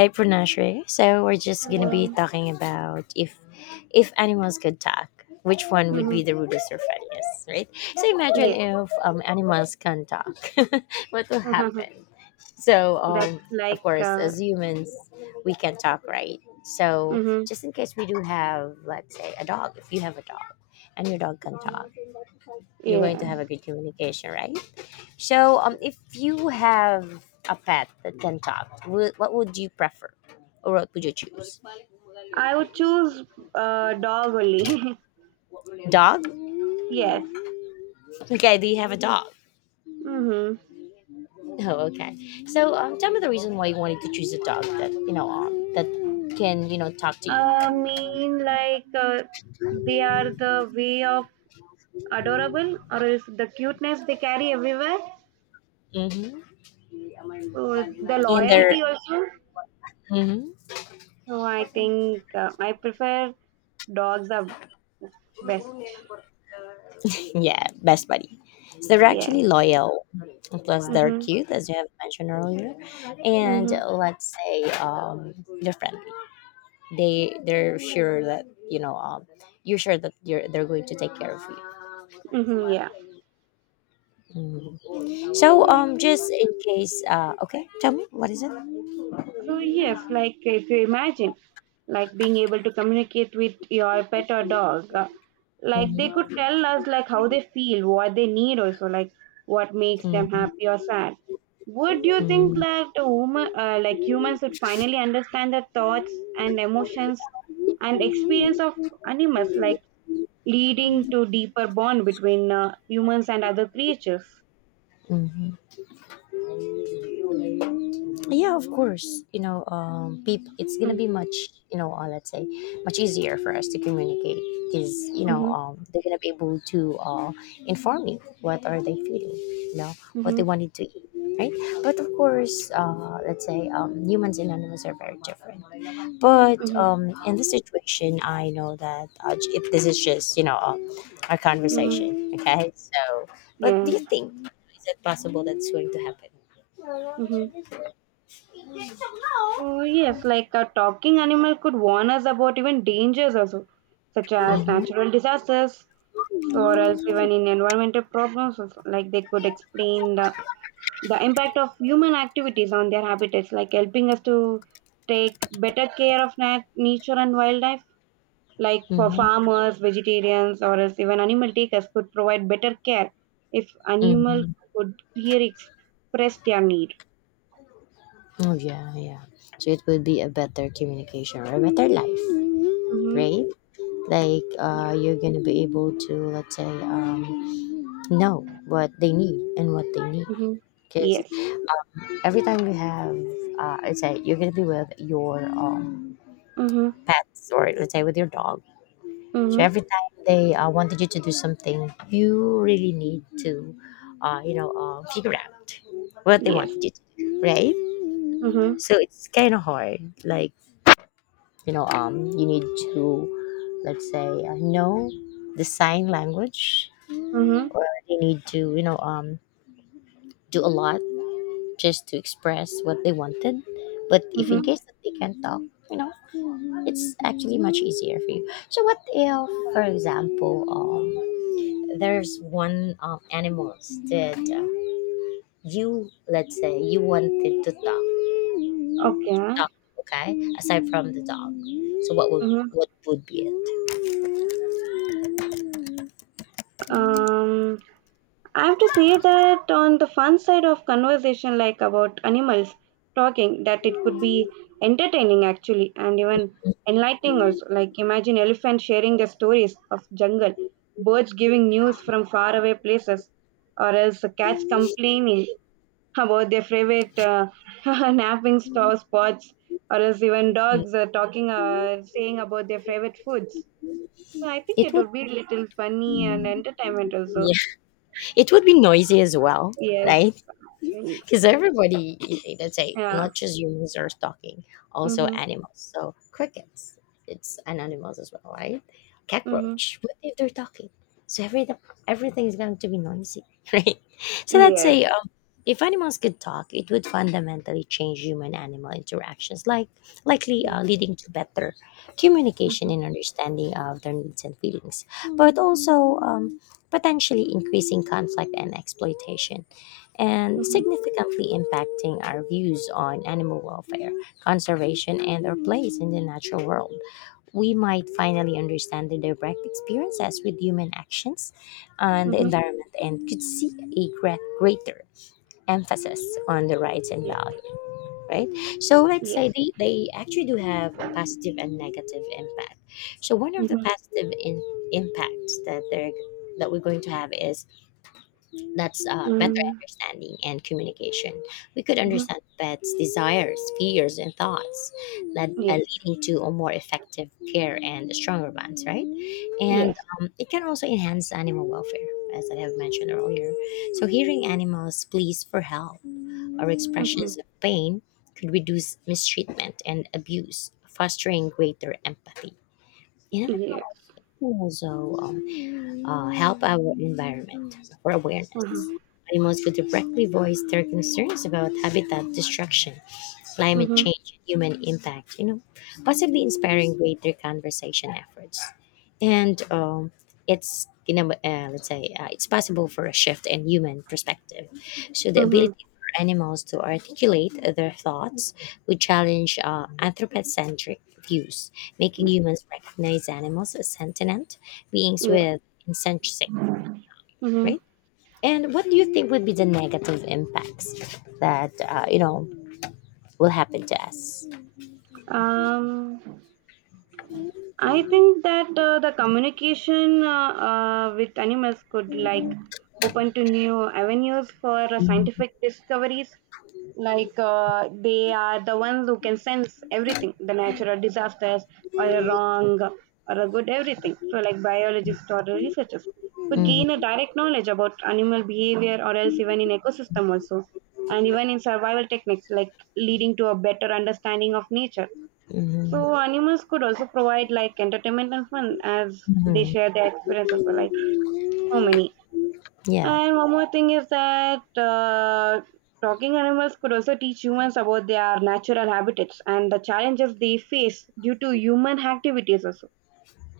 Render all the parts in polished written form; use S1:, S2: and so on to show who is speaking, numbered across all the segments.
S1: Hi, Pranasri. So we're just gonna be
S2: Uh,
S1: talking about if animals could talk, which one would
S2: hmm.
S1: be the rudest or funniest, right? So imagine
S2: Yeah,
S1: if animals can talk, what will
S2: that's
S1: happen? So of
S2: like,
S1: course, as humans, we can talk, right? So
S2: hmm,
S1: just in case we do have, let's say, a dog. If you have a dog and your dog can talk, you're going
S2: yeah.
S1: to have a good communication, right? So, if you have a pet that can talk, what would you prefer, or what would you choose?
S2: I would choose dog only.
S1: Dog?
S2: Yes.
S1: Okay, do you have a dog?
S2: Mm-hmm.
S1: Oh, okay. So, tell me the reason why you wanted to choose a dog that can talk to you.
S2: I mean, like, they are the way of adorable, or is the cuteness they carry everywhere,
S1: Mm-hmm.
S2: so the
S1: They're
S2: loyalty also.
S1: hmm
S2: So I think I prefer dogs are best.
S1: Yeah, best buddy. So they're
S2: Yeah.
S1: actually loyal, and plus they're
S2: Mm-hmm.
S1: cute, as you have mentioned earlier, and
S2: Mm-hmm.
S1: let's say they're friendly. They're sure that you're sure that you're they're going to take care of.
S2: Mm-hmm.
S1: Mhm. So
S2: Yeah.
S1: just in case okay, tell me what is it.
S2: So yes, like if you imagine, like being able to communicate with your pet or dog, like they
S1: Mhm,
S2: could tell us like how they feel, what they need, also like what makes them happy or sad. Would you think
S1: mhm,
S2: that the woman, like humans, would finally understand the thoughts and emotions and experience of animals, like leading to deeper bond between humans and other creatures?
S1: mhm. Yeah, of course, it's gonna
S2: Mm-hmm,
S1: be much let's say much easier for us to communicate because
S2: mm-hmm,
S1: they're gonna be able to inform you what are they feeling, you know what they
S2: mm-hmm,
S1: wanted to eat, right? But of course, let's say humans and animals are very different. But
S2: mm-hmm,
S1: in this situation, I know that if this is just a
S2: mm-hmm,
S1: conversation, okay. So, but do
S2: yeah,
S1: you think, is it possible that's going to happen?
S2: mm-hmm. Yes, like a talking animal could warn us about even dangers also, such as natural disasters or else even in environmental problems, also. Like they could explain the impact of human activities on their habitats, like helping us to take better care of nature and wildlife. Like for
S1: Hmm.
S2: farmers, vegetarians, or else even animal takers could provide better care if
S1: Hmm.
S2: animal
S1: Hmm.
S2: could clearly express their need.
S1: Oh yeah, yeah. So it would be a better communication or a better life,
S2: Mm-hmm.
S1: right? Like,
S2: Yeah.
S1: you're gonna be able to, let's say, know what they need and what they need.
S2: Mm-hmm.
S1: Because
S2: Yes.
S1: every time you have, let's say, you're gonna be with your,
S2: Mm-hmm.
S1: pets, or let's say with your dog, so
S2: Mm-hmm.
S1: every time they wanted you to do something, you really need to figure out what they
S2: Yes.
S1: wanted you to do, right?
S2: Mhm.
S1: So it's kind of hard. Like, you need to, let's say, know the sign language,
S2: Mhm.
S1: or you need to, do a lot just to express what they wanted. But if in
S2: Mhm.
S1: case that they can't talk, you know, it's actually much easier for you. So what if, for example, there's one animals that you, let's say, you wanted to talk,
S2: Okay.
S1: talk, okay? Aside from the dog, so
S2: Mhm.
S1: what would be it?
S2: Um, I have to say that on the fun side of conversation, like about animals talking, that it could be entertaining actually, and even enlightening also. Like imagine elephants sharing their stories of jungle, birds giving news from faraway places, or else cats complaining about their favorite napping store spots, or else even
S1: Mm.
S2: dogs talking, saying about their favorite foods. So I think
S1: It
S2: it
S1: would,
S2: would be a little funny and entertainment also.
S1: yeah, it would be noisy as well,
S2: Yes,
S1: right?
S2: actually.
S1: Because everybody, let's say,
S2: Yeah.
S1: not just humans are stalking, also
S2: Mm-hmm.
S1: animals. So crickets, it's an animals as well, right?
S2: Mm-hmm.
S1: Cockroach, what if they're talking? So everything is going to be noisy, right? So let's
S2: Yes.
S1: say, if animals could talk, it would fundamentally change human-animal interactions, likely leading to better communication
S2: Mm-hmm.
S1: and understanding of their needs and feelings, but also, potentially increasing conflict and exploitation, and
S2: Mm-hmm.
S1: significantly impacting our views on animal welfare, conservation, and our place in the natural world. We might finally understand the direct experiences with human actions on the
S2: Mm-hmm.
S1: environment, and could see a greater emphasis on the rights and
S2: Yes.
S1: value, right? So let's say
S2: Yes.
S1: they actually do have a positive and negative impact. So one of the
S2: Mm-hmm.
S1: positive impacts that they're that we're going to have is that's, better understanding and communication. We could
S2: Mm-hmm.
S1: understand pets' desires, fears, and thoughts, that
S2: Yes.
S1: leading to a more effective care and stronger bonds, right? And
S2: Yes.
S1: it can also enhance animal welfare, as I have mentioned earlier. So, hearing animals pleas for help or
S2: Mm-hmm.
S1: expressions of pain could reduce mistreatment and abuse, fostering greater empathy. And I
S2: Yes.
S1: can also, help our environment for awareness.
S2: Mm-hmm.
S1: Animals who directly voice their concerns about habitat destruction, climate
S2: Mm-hmm.
S1: change, and human impact, you know, possibly inspiring greater conversation efforts, and it's you know, let's say it's possible for a shift in human perspective. So the
S2: Mm-hmm.
S1: ability for animals to articulate their thoughts would challenge, anthropocentric views, making humans recognize animals as sentient beings
S2: Yeah.
S1: with insensate,
S2: Mm-hmm.
S1: right? And what do you think would be the negative impacts that, will happen to us?
S2: Um. I think that the communication with animals could like open to new avenues for scientific discoveries. Like they are the ones who can sense everything, the natural disasters or a wrong or a good everything. So like biologists or researchers could gain a
S1: Mhm,
S2: direct knowledge about animal behavior or else even in ecosystem also, and even in survival techniques like leading to a better understanding of nature,
S1: mhm,
S2: so animals could also provide like entertainment and fun as they
S1: mhm.
S2: share their experiences for like so many.
S1: Yeah.
S2: And one more thing is that talking animals could also teach humans about their natural habitats and the challenges they face due to human activities also.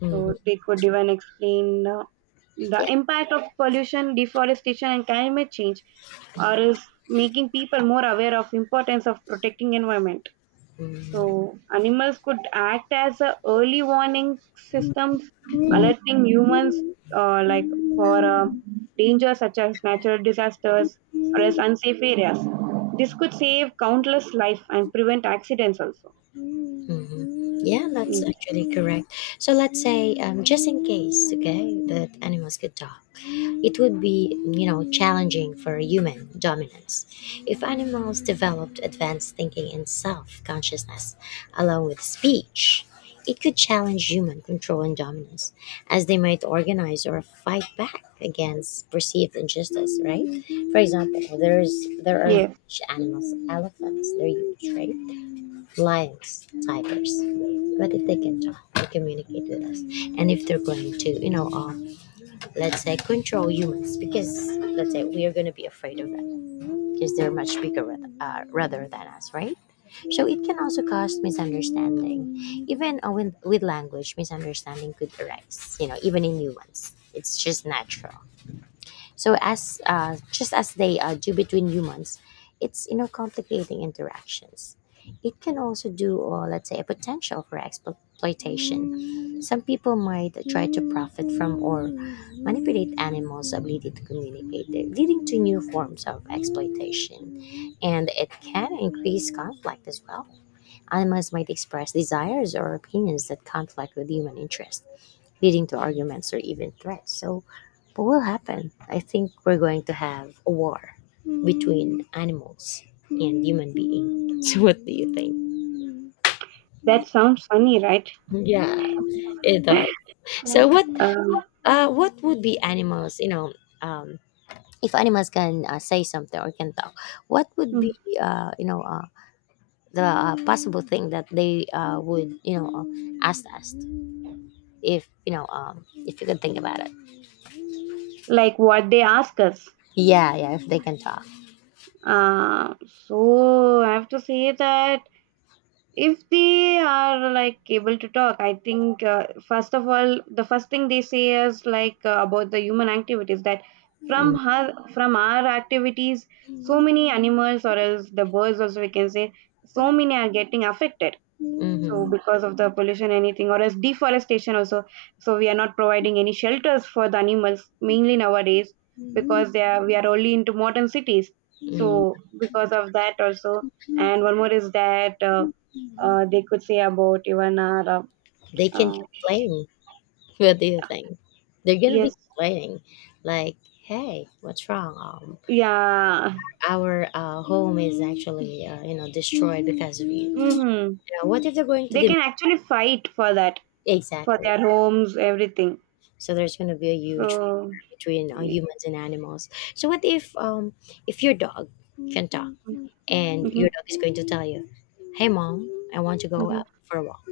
S1: Mhm.
S2: So they could even explain the
S1: Yeah.
S2: impact of pollution, deforestation, and climate change, or is making people more aware of importance of protecting environment.
S1: Mm,
S2: So animals could act as a early warning systems, alerting humans like for dangers such as natural disasters or as unsafe areas. This could save countless life and prevent accidents also.
S1: mhm. Yeah, that's
S2: Mm.
S1: actually correct. So let's say, just in case, okay, that animals could talk, it would be, you know, challenging for human dominance. If animals developed advanced thinking and self consciousness along with speech, it could challenge human control and dominance, as they might organize or fight back against perceived injustice, right? For example, there are
S2: Yeah,
S1: huge animals, elephants, they're huge, right? Lions, tigers. But if they can talk, they communicate with us. And if they're going to, you know, let's say control humans, because let's say we are going to be afraid of them because they're much bigger rather than us, right? So it can also cause misunderstanding. Even, with language, misunderstanding could arise, even in humans. It's just natural. So as, just as they, do between humans, it's, complicating interactions. It can also do, or let's say, a potential for exploitation. Some people might try to profit from or manipulate animals' ability to communicate, leading to new forms of exploitation. And it can increase conflict as well. Animals might express desires or opinions that conflict with human interests, leading to arguments or even threats. So, what will happen? I think we're going to have a war between animals and human beings. So, what do you think?
S2: that sounds funny, right?
S1: Yeah, it does. So,
S2: Um,
S1: what would be animals? Um, if animals can, say something or can talk, what would be,
S2: mm,
S1: uh, you know uh, the possible thing that they would, ask us, if if you can think about it?
S2: like what they ask us.
S1: Yeah, yeah, if they can talk.
S2: Uh, so I have to say that if they are like able to talk, I think first of all, the first thing they say is like about the human activities that from our activities, so
S1: Mm.
S2: many animals or else the birds also we can say so many are getting affected. So
S1: Hmm.
S2: because of the pollution, anything or else deforestation also. So we are not providing any shelters for the animals mainly nowadays
S1: Mm.
S2: because they are we are only into modern cities. So because of that also, and one more is that. They could say about even our
S1: They can
S2: uh,
S1: complain. What do you think? They're gonna be
S2: yes,
S1: complaining, like, "Hey, what's wrong?
S2: yeah,
S1: Our, home is actually, destroyed because of you.
S2: hmm,
S1: You know, what if they're going to
S2: they
S1: dem-.
S2: can actually fight for that, for
S1: Exactly?
S2: their homes, everything,
S1: So there's gonna be a
S2: so.
S1: huge war
S2: Mm-hmm,
S1: between, humans and animals. So what if your dog can talk, and your dog is going to tell you, "Hey, mom, I want to go
S2: mm-hmm,
S1: out for a walk.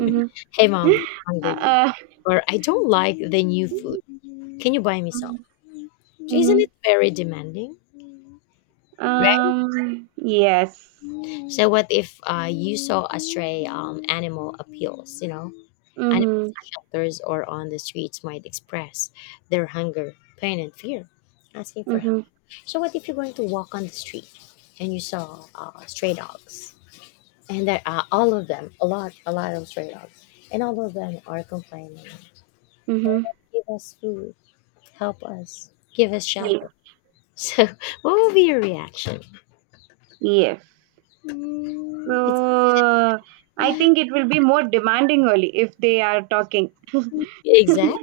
S2: mm-hmm.
S1: Hey, mom, I'm hungry.
S2: uh,
S1: Or I don't like the new food. Can you buy me some?" Isn't
S2: mm-hmm.
S1: it very demanding?
S2: Yes.
S1: Right? So what if, you saw a stray, animal appeals? Animal
S2: Mm-hmm,
S1: shelters or on the streets might express their hunger, pain, and fear, asking for help.
S2: mm-hmm,
S1: So what if you're going to walk on the street and you saw, stray dogs? And there are all of them, a lot of stray dogs. And all of them are complaining,
S2: mm-hmm.
S1: give us food, help us, give us
S2: Ye-
S1: shelter. So, what will be your reaction?
S2: yes
S1: It's
S2: so I think it will be more demanding only if they are talking. Mm-hmm,
S1: Exactly,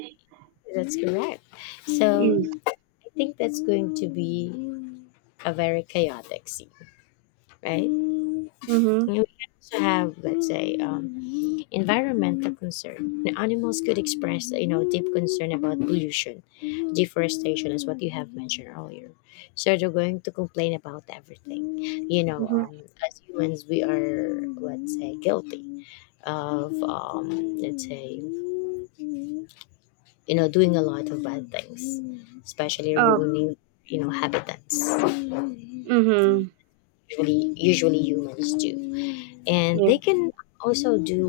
S1: that's correct. So, I think that's going to be a very chaotic scene, right? And
S2: mm-hmm.
S1: we can also have, let's say, environmental concern. The animals could express, deep concern about pollution, deforestation, is what you have mentioned earlier. So they're going to complain about everything. As humans, we are, let's say, guilty of, let's say, doing a lot of bad things, especially
S2: Oh,
S1: ruining, habitats.
S2: mm-hmm.
S1: Usually humans do, and
S2: Yes.
S1: they can also do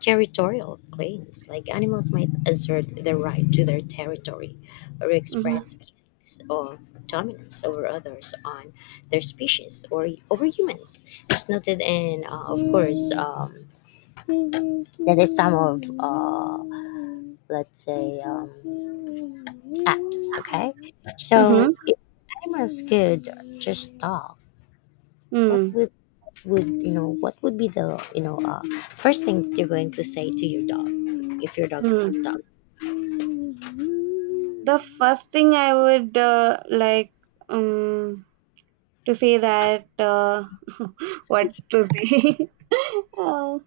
S1: territorial claims. Like animals might assert their right to their territory, or
S2: Mhm.
S1: express feelings of dominance over others on their species or over humans. It's noted, of course. That is some of, let's say, apps, okay. So
S2: Mhm.
S1: cameras could just talk. What
S2: Mm.
S1: Would you know? What would be the, first thing you're going to say to your dog if your dog
S2: Mm.
S1: can talk?
S2: The first thing I would like um to say that what to say. Uh,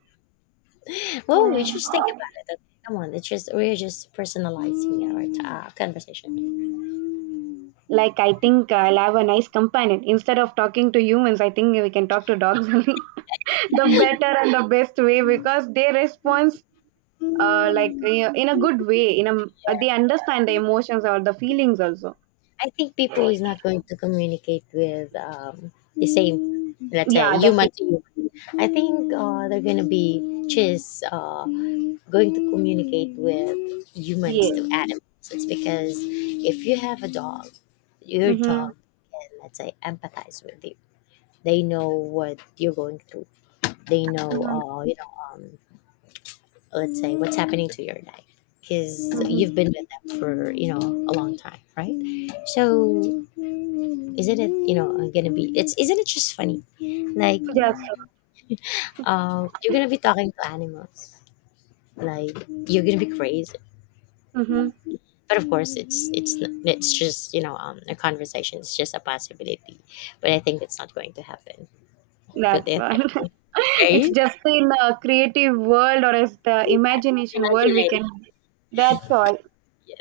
S1: Well, we just think about it. Okay, come on, it's just we're just personalizing our, conversation.
S2: like I think I'll have a nice companion instead of talking to humans. I think we can talk to dogs only, the better and the best way, because they respond like, in a good way. In a they understand the emotions or the feelings also.
S1: I think people is not going to communicate with, the same, let's say,
S2: Yeah, that's it.
S1: human to human. I think, they're gonna be just, going to communicate with humans
S2: Yeah.
S1: to animals. It's because if you have a dog, your
S2: Mhm.
S1: dog can, let's say, empathize with you. They know what you're going through. They know,
S2: Mhm.
S1: let's say, what's happening to your life, because
S2: Mhm.
S1: you've been with them for, a long time, right? So isn't it, gonna be... it's isn't it just funny, like
S2: Yes.
S1: you're gonna be talking to animals, like you're gonna be crazy. But of course, it's just, a conversation, it's just a possibility. But I think it's not going to happen. What do
S2: That's
S1: you...
S2: one. It's just in a creative world or as the imagination world we can.
S1: Imagination.
S2: That's all.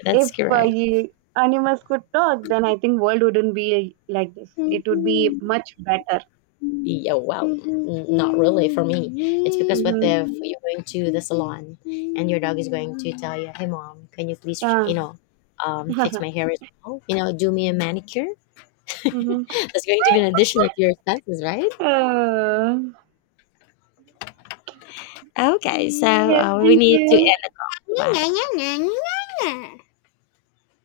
S1: That's
S2: If
S1: correct.
S2: you, animals could talk, then I think world wouldn't be like this. It would be much better.
S1: Yeah, well, not really for me. It's because what
S2: Mm-hmm.
S1: if you're going to the salon and your dog is going to tell you, "Hey, mom, can you please, you
S2: Yeah.
S1: know, um, fix my hair as well? Do me a manicure."
S2: Mm-hmm.
S1: That's going to be an addition to your expenses, right?
S2: Uh,
S1: Okay, so,
S2: yes.
S1: we
S2: Thank
S1: need to
S2: you.
S1: end at 5.